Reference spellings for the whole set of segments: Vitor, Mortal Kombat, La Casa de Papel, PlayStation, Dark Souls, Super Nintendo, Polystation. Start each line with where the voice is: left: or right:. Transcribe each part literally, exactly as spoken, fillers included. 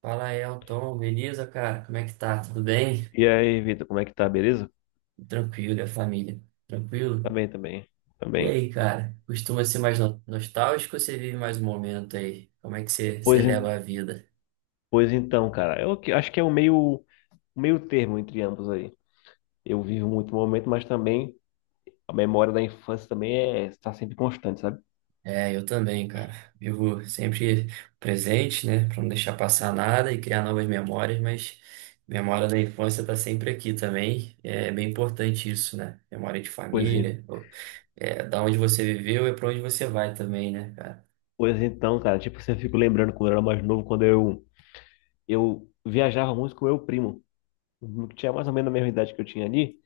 right: Fala, Elton, beleza, cara? Como é que tá? Tudo bem?
left: E aí, Vitor, como é que tá? Beleza?
right: Tranquilo, e a família?
left: Tá
right: Tranquilo?
left: bem também. Tá
right: E
left: bem.
right: aí, cara? Costuma ser mais no- nostálgico ou você vive mais um momento aí? Como é que você, você
left: Pois, en-
right: leva a vida?
left: pois então, cara, eu que- acho que é o meio, um meio termo entre ambos aí. Eu vivo muito o momento, mas também a memória da infância também é, está sempre constante, sabe?
right: É, eu também, cara. Vivo sempre presente, né? Pra não deixar passar nada e criar novas memórias, mas memória da infância tá sempre aqui também. É bem importante isso, né? Memória de
left: Pois, en-
right: família, ou- é, da onde você viveu é pra onde você vai também, né, cara?
left: pois então, cara, tipo, você fica lembrando quando eu era mais novo, quando eu, eu viajava muito com o meu primo, que tinha mais ou menos a mesma idade que eu tinha ali,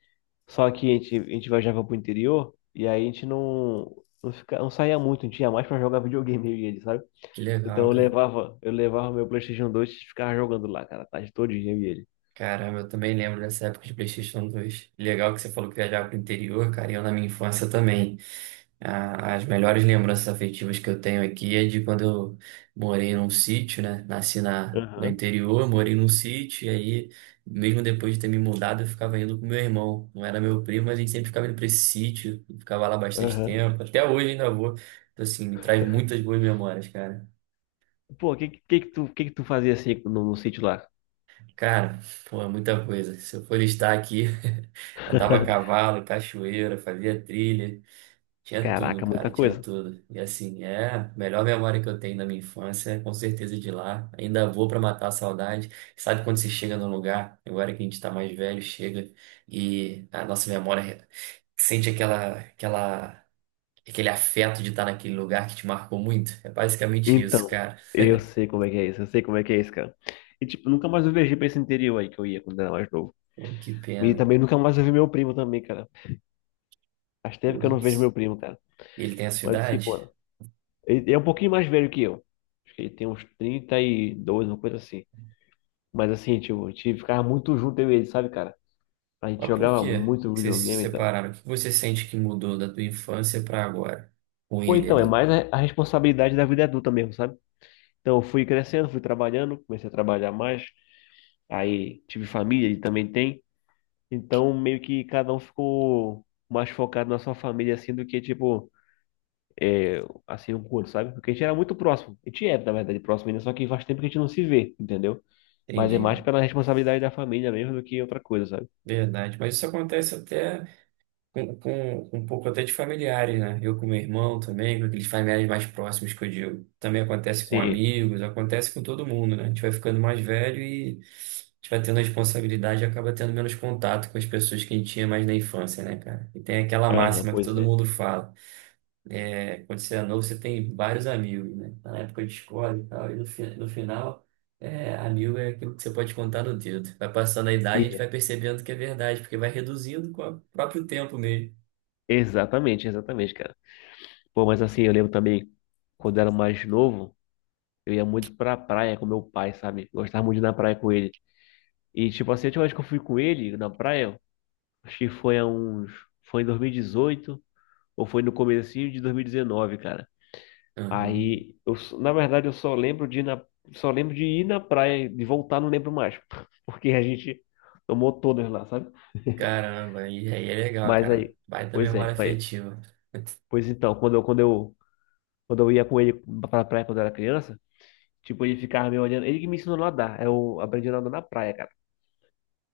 left: só que a gente, a gente viajava pro interior e aí a gente não, não, fica, não saía muito, a gente ia mais pra jogar videogame, eu e ele, sabe?
right: Que
left: Então
right: legal,
left: eu
right: cara.
left: levava, eu levava meu PlayStation dois e ficava jogando lá, cara, a tarde todinha eu e ele.
right: Caramba, eu também lembro dessa época de PlayStation dois. Legal que você falou que viajava pro interior, cara, e eu na minha infância também. A- as melhores lembranças afetivas que eu tenho aqui é de quando eu morei num sítio, né? Nasci na, no
left: Aham,
right: interior, morei num sítio, e aí, mesmo depois de ter me mudado, eu ficava indo com meu irmão. Não era meu primo, mas a gente sempre ficava indo pra esse sítio, ficava lá bastante
left: aham.
right: tempo. Até hoje ainda vou. Então, assim, me traz muitas boas memórias, cara.
left: Pô, o que, que que tu, que que tu fazia assim no, no sítio lá?
right: Cara, pô, é muita coisa. Se eu for listar aqui, andava a cavalo, cachoeira, fazia trilha, tinha tudo,
left: Caraca, muita
right: cara, tinha
left: coisa.
right: tudo. E assim, é a melhor memória que eu tenho da minha infância, é com certeza de lá. Ainda vou pra matar a saudade. Sabe quando você chega num lugar, agora que a gente tá mais velho, chega e a nossa memória sente aquela, aquela, aquele afeto de estar naquele lugar que te marcou muito? É basicamente isso,
left: Então,
right: cara.
left: eu sei como é que é isso, eu sei como é que é isso, cara. E tipo, nunca mais eu viajei pra esse interior aí que eu ia quando era mais novo.
right: Pô, que
left: E
right: pena.
left: também nunca mais eu vi meu primo também, cara. Faz tempo que eu não vejo meu
right: Putz.
left: primo, cara.
right: E ele tem a sua
left: Mas assim,
right: idade?
left: pô, ele é um pouquinho mais velho que eu. Acho que ele tem uns trinta e dois, uma coisa assim. Mas assim, tipo, a gente ficava muito junto eu e ele, sabe, cara? A gente
right: Mas por
left: jogava
right: quê
left: muito
right: que vocês se
left: videogame, então.
right: separaram? O que você sente que mudou da tua infância para agora com
left: Ou
right: ele
left: então, é mais
right: ali?
left: a a responsabilidade da vida adulta mesmo, sabe? Então, eu fui crescendo, fui trabalhando, comecei a trabalhar mais. Aí, tive família, ele também tem. Então, meio que cada um ficou mais focado na sua família, assim, do que, tipo, assim, um curso, sabe? Porque a gente era muito próximo. A gente é, na verdade, próximo ainda, só que faz tempo que a gente não se vê, entendeu? Mas é
right: Entendi.
left: mais pela responsabilidade da família mesmo do que outra coisa, sabe?
right: Verdade. Mas isso acontece até com, com, com um pouco até de familiares, né? Eu com meu irmão também, com aqueles familiares mais próximos que eu digo. Também acontece com
left: Sim.
right: amigos, acontece com todo mundo, né? A gente vai ficando mais velho e a gente vai tendo responsabilidade e acaba tendo menos contato com as pessoas que a gente tinha mais na infância, né, cara? E tem aquela
left: Aham,
right: máxima que
left: pois
right: todo
left: é.
right: mundo fala. É, quando você é novo, você tem vários amigos, né? Tá na época de escola e tal, e no, fi- no final, é, amigo é aquilo que você pode contar no dedo. Vai passando a idade, a gente
left: E-
right: vai percebendo que é verdade, porque vai reduzindo com o próprio tempo mesmo.
left: Exatamente, exatamente, cara. Pô, mas assim, eu lembro também, quando eu era mais novo, eu ia muito pra praia com meu pai, sabe? Gostava muito de ir na praia com ele. E, tipo assim, a última vez que eu fui com ele na praia, acho que foi há uns. Foi em dois mil e dezoito, ou foi no comecinho de dois mil e dezenove, cara.
right: Aham.
left: Aí, eu, só- na verdade, eu só lembro de ir na. Só lembro de ir na praia, de voltar, não lembro mais. Porque a gente tomou todas lá, sabe?
right: Caramba, e aí é legal,
left: Mas
right: cara.
left: aí.
right: Baita
left: Pois é,
right: memória
left: aí-
right: afetiva.
left: pois então, quando eu, quando eu, quando eu ia com ele pra praia quando eu era criança. Tipo, ele ficava me olhando. Ele que me ensinou a nadar. Eu aprendi a nadar na praia, cara.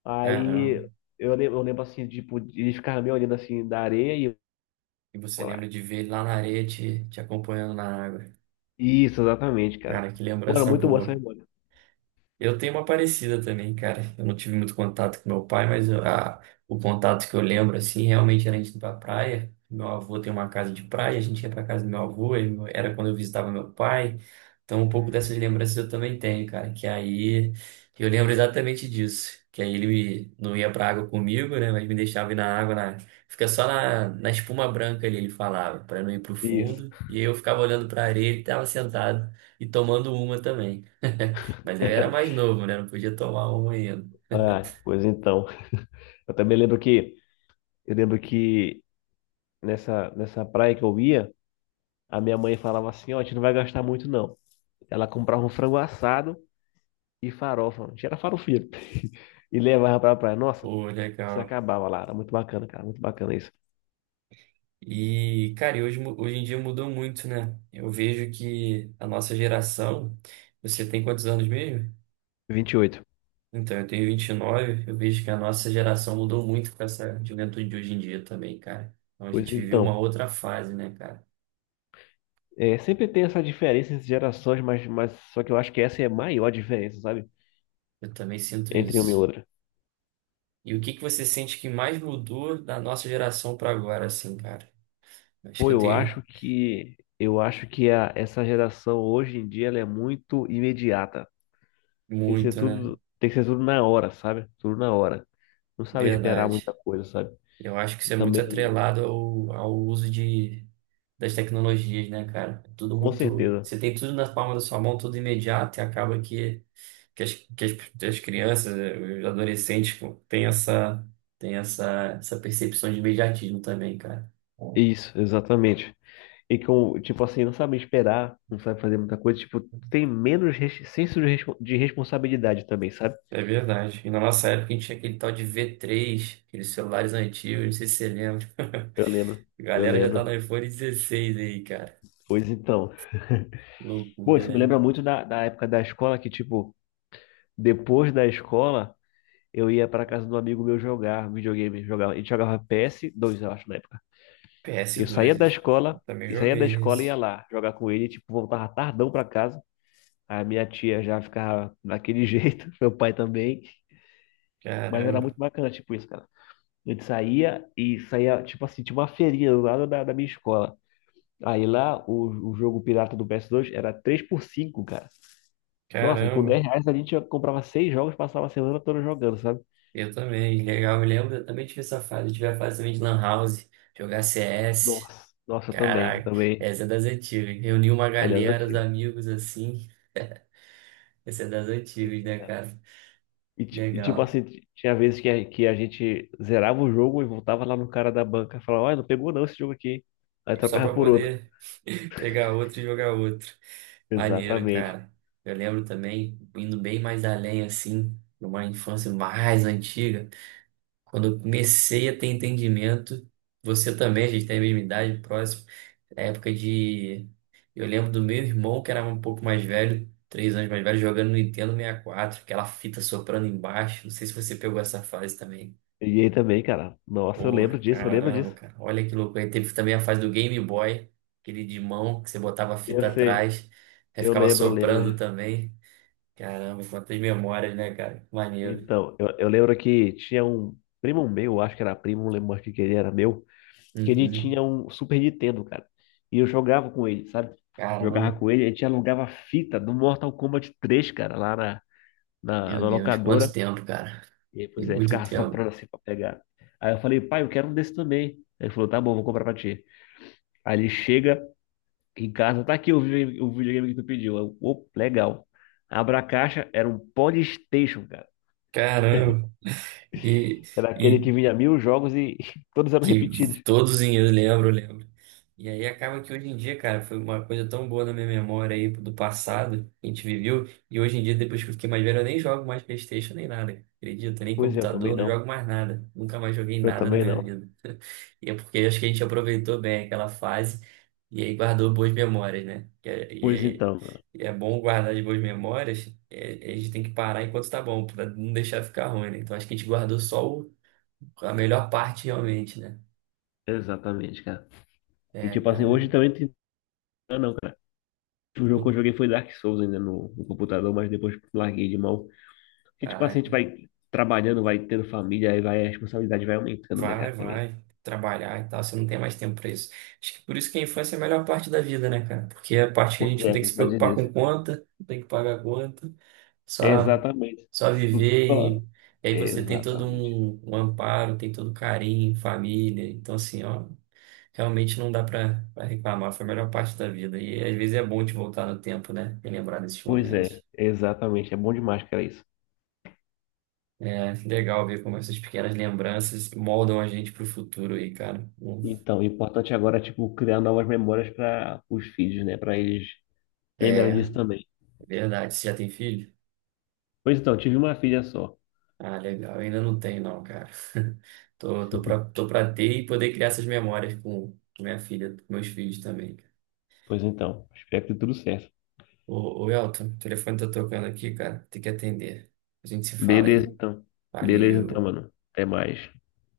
left: Aí
right: Caramba,
left: eu lembro, eu lembro assim, tipo, ele ficava me olhando assim da areia e eu
right: e você
left: ia lá.
right: lembra de ver ele lá na areia te, te acompanhando na água.
left: Isso, exatamente, cara.
right: Cara, que
left: Pô, era
right: lembrança
left: muito boa essa
right: boa.
left: memória.
right: Eu tenho uma parecida também, cara. Eu não tive muito contato com meu pai, mas eu- a- o contato que eu lembro, assim, realmente era a gente ir pra praia. Meu avô tem uma casa de praia, a gente ia pra casa do meu avô, e meu- era quando eu visitava meu pai. Então, um pouco dessas lembranças eu também tenho, cara. Que aí eu lembro exatamente disso. Que aí ele me- não ia pra água comigo, né? Mas me deixava ir na água, na, fica só na, na espuma branca ali, ele falava, pra não ir pro
left: Isso.
right: fundo. E eu ficava olhando pra areia, ele tava sentado e tomando uma também. Mas eu era mais novo, né? Não podia tomar uma ainda.
left: Ah, pois então. Eu também lembro que eu lembro que nessa, nessa praia que eu ia, a minha mãe falava assim, ó, a gente não vai gastar muito, não. Ela comprava um frango assado e farofa. A gente era farofeiro. E levava pra praia. Nossa,
right: Pô,
left: se
right: legal.
left: acabava lá. Era muito bacana, cara. Muito bacana isso.
right: E, cara, e hoje, mu- hoje em dia mudou muito, né? Eu vejo que a nossa geração. Você tem quantos anos mesmo?
left: Vinte e oito.
right: Então, eu tenho vinte e nove. Eu vejo que a nossa geração mudou muito com essa juventude de hoje em dia também, cara. Então, a
left: Pois
right: gente viveu uma
left: então,
right: outra fase, né, cara?
left: é, sempre tem essa diferença entre gerações, mas, mas só que eu acho que essa é a maior diferença, sabe?
right: Eu também sinto
left: Entre uma e
right: isso.
left: outra.
right: E o que que você sente que mais mudou da nossa geração para agora, assim, cara? Acho que
left: Pô,
right: eu
left: eu
right: tenho
left: acho que eu acho que a, essa geração hoje em dia ela é muito imediata. Tem que ser
right: muito, né?
left: tudo, tem que ser tudo na hora, sabe? Tudo na hora. Não sabe esperar muita
right: Verdade.
left: coisa, sabe?
right: Eu acho que
left: E
right: isso é muito
left: também,
right: atrelado ao, ao uso de, das tecnologias, né, cara? Tudo
left: com
right: muito.
left: certeza.
right: Você tem tudo na palma da sua mão, tudo imediato, e acaba que, que, as, que as, as crianças, eh, os adolescentes, pô, têm essa, têm essa, essa percepção de imediatismo também, cara.
left: Isso, exatamente. E com, tipo assim, não sabe esperar, não sabe fazer muita coisa, tipo, tem menos res- senso de respo- de responsabilidade também, sabe?
right: É verdade. E na nossa época a gente tinha aquele tal de v três, aqueles celulares antigos, não sei se você lembra.
left: Eu lembro.
right: A
left: Eu
right: galera já tá no
left: lembro.
right: iPhone dezesseis aí, cara.
left: Pois então.
right: Que
left: Bom,
right: loucura,
left: isso me
right: né?
left: lembra muito da, da época da escola que, tipo, depois da escola, eu ia para casa do amigo meu jogar videogame. Jogava, ele jogava P S dois, eu acho, na época.
right: ps
left: Eu saía
right: dois
left: da
right: isso. Eu
left: escola,
right: também
left: e saía da
right: joguei
left: escola e ia
right: esse.
left: lá jogar com ele, tipo, voltava tardão para casa. A minha tia já ficava daquele jeito, meu pai também. Mas era
right: Caramba,
left: muito bacana, tipo, isso, cara. A gente saía e saía, tipo assim, tinha uma feirinha do lado da, da minha escola. Aí lá, o, o jogo pirata do P S dois era três por cinco. Nossa, e com
right: caramba.
left: dez reais a gente comprava seis jogos, passava a semana toda jogando, sabe?
right: Eu também, legal. Eu lembro, eu também tive essa fase. Eu tive a fase também de Lan House, jogar C S.
left: Nossa, nossa, eu também, eu
right: Caraca,
left: também.
right: essa é das antigas. Reunir uma
left: É das
right: galera, os
left: antigas.
right: amigos assim. Essa é das
left: Pois
right: antigas, né,
left: é.
right: cara?
left: E, ti- e, tipo
right: Legal.
left: assim, ti- tinha vezes que a, que a gente zerava o jogo e voltava lá no cara da banca e falava: olha, não pegou não esse jogo aqui, hein? Aí
right: E só
left: trocava
right: pra
left: por outro.
right: poder pegar outro e jogar outro. Maneiro,
left: Exatamente.
right: cara. Eu lembro também, indo bem mais além, assim, numa infância mais antiga. Quando eu comecei a ter entendimento, você também, a gente tem a mesma idade, próximo, é época de. Eu lembro do meu irmão, que era um pouco mais velho, três anos mais velho, jogando no Nintendo sessenta e quatro, aquela fita soprando embaixo. Não sei se você pegou essa fase também.
left: E aí também, cara, nossa, eu
right: Pô,
left: lembro disso, eu lembro
right: caramba,
left: disso.
right: cara, olha que louco. Aí teve também a fase do Game Boy, aquele de mão, que você botava a
left: Eu
right: fita
left: sei,
right: atrás, aí
left: eu
right: ficava
left: lembro, eu lembro
right: soprando
left: disso.
right: também. Caramba, quantas memórias, né, cara? Maneiro.
left: Então, eu, eu lembro que tinha um primo meu, eu acho que era primo, não lembro mais o que que ele era meu. Que ele
right: Uhum.
left: tinha um Super Nintendo, cara. E eu jogava com ele, sabe?
right: Caramba,
left: Jogava com ele, a gente alugava fita do Mortal Kombat três, cara, lá na, na,
right: meu
left: na
right: Deus, quanto
left: locadora.
right: tempo, cara.
left: E aí,
right: Tem
left: pois é,
right: muito
left: ficava
right: tempo.
left: soprando assim pra pegar. Aí eu falei: pai, eu quero um desse também. Aí ele falou: tá bom, vou comprar pra ti. Aí ele chega em casa: tá aqui o videogame, o videogame que tu pediu. Eu: opa, legal. Abra a caixa, era um Polystation, cara.
right: Caramba. E,
left: Era aquele
right: e
left: que vinha mil jogos e todos eram
right: que
left: repetidos.
right: todos em eu lembro, lembro. E aí acaba que hoje em dia, cara, foi uma coisa tão boa na minha memória aí do passado, que a gente viveu, e hoje em dia, depois que eu fiquei mais velho, eu nem jogo mais PlayStation nem nada, cara. Acredita? Nem
left: Pois é, eu também
right: computador, não
left: não.
right: jogo mais nada. Nunca mais joguei
left: Eu
right: nada na
left: também
right: minha
left: não.
right: vida. E é porque acho que a gente aproveitou bem aquela fase e aí guardou boas memórias, né? E é, e
left: Pois
right: é,
left: então, mano.
right: e é bom guardar de boas memórias, é- a gente tem que parar enquanto tá bom, pra não deixar ficar ruim, né? Então acho que a gente guardou só o- a melhor parte realmente, né?
left: Exatamente, cara. E
right: É,
left: tipo assim,
right: cara.
left: hoje também tem. Ah, não, cara. O jogo que eu
right: Do,
left: joguei foi Dark Souls ainda no, no computador, mas depois larguei de mão. Porque tipo assim, a gente
right: caraca.
left: vai trabalhando, vai tendo família, aí vai, a responsabilidade vai aumentando, né,
right: Vai,
left: cara, também.
right: vai trabalhar e tal, você não tem mais tempo pra isso. Acho que por isso que a infância é a melhor parte da vida, né, cara? Porque é a parte que a
left: Pois
right: gente não
left: é,
right: tem que se
left: verdade
right: preocupar com
left: disso.
right: conta, não tem que pagar conta, só
left: Exatamente.
right: só
left: Isso tudo
right: viver e,
left: só.
right: e aí você tem todo
left: Exatamente.
right: um, um amparo, tem todo carinho, família. Então, assim, ó, realmente não dá pra, pra reclamar, foi a melhor parte da vida. E às vezes é bom te voltar no tempo, né? E lembrar desses
left: Pois é,
right: momentos.
left: exatamente. É bom demais, cara, isso.
right: É legal ver como essas pequenas lembranças moldam a gente pro futuro aí, cara. Bom,
left: Então, o importante agora é, tipo, criar novas memórias para os filhos, né? Para eles lembrarem
right: é,
left: disso também.
right: verdade, você já tem filho?
left: Pois então, tive uma filha só.
right: Ah, legal. Eu ainda não tenho, não, cara. Tô, tô pra, tô pra ter e poder criar essas memórias com com minha filha, com meus filhos também.
left: Pois então, espero que tudo certo.
right: Ô, ô Elton, o telefone tá tocando aqui, cara. Tem que atender. A gente se fala
left: Beleza,
right: aí.
left: então. Beleza, então,
right: Valeu.
left: mano. Até mais.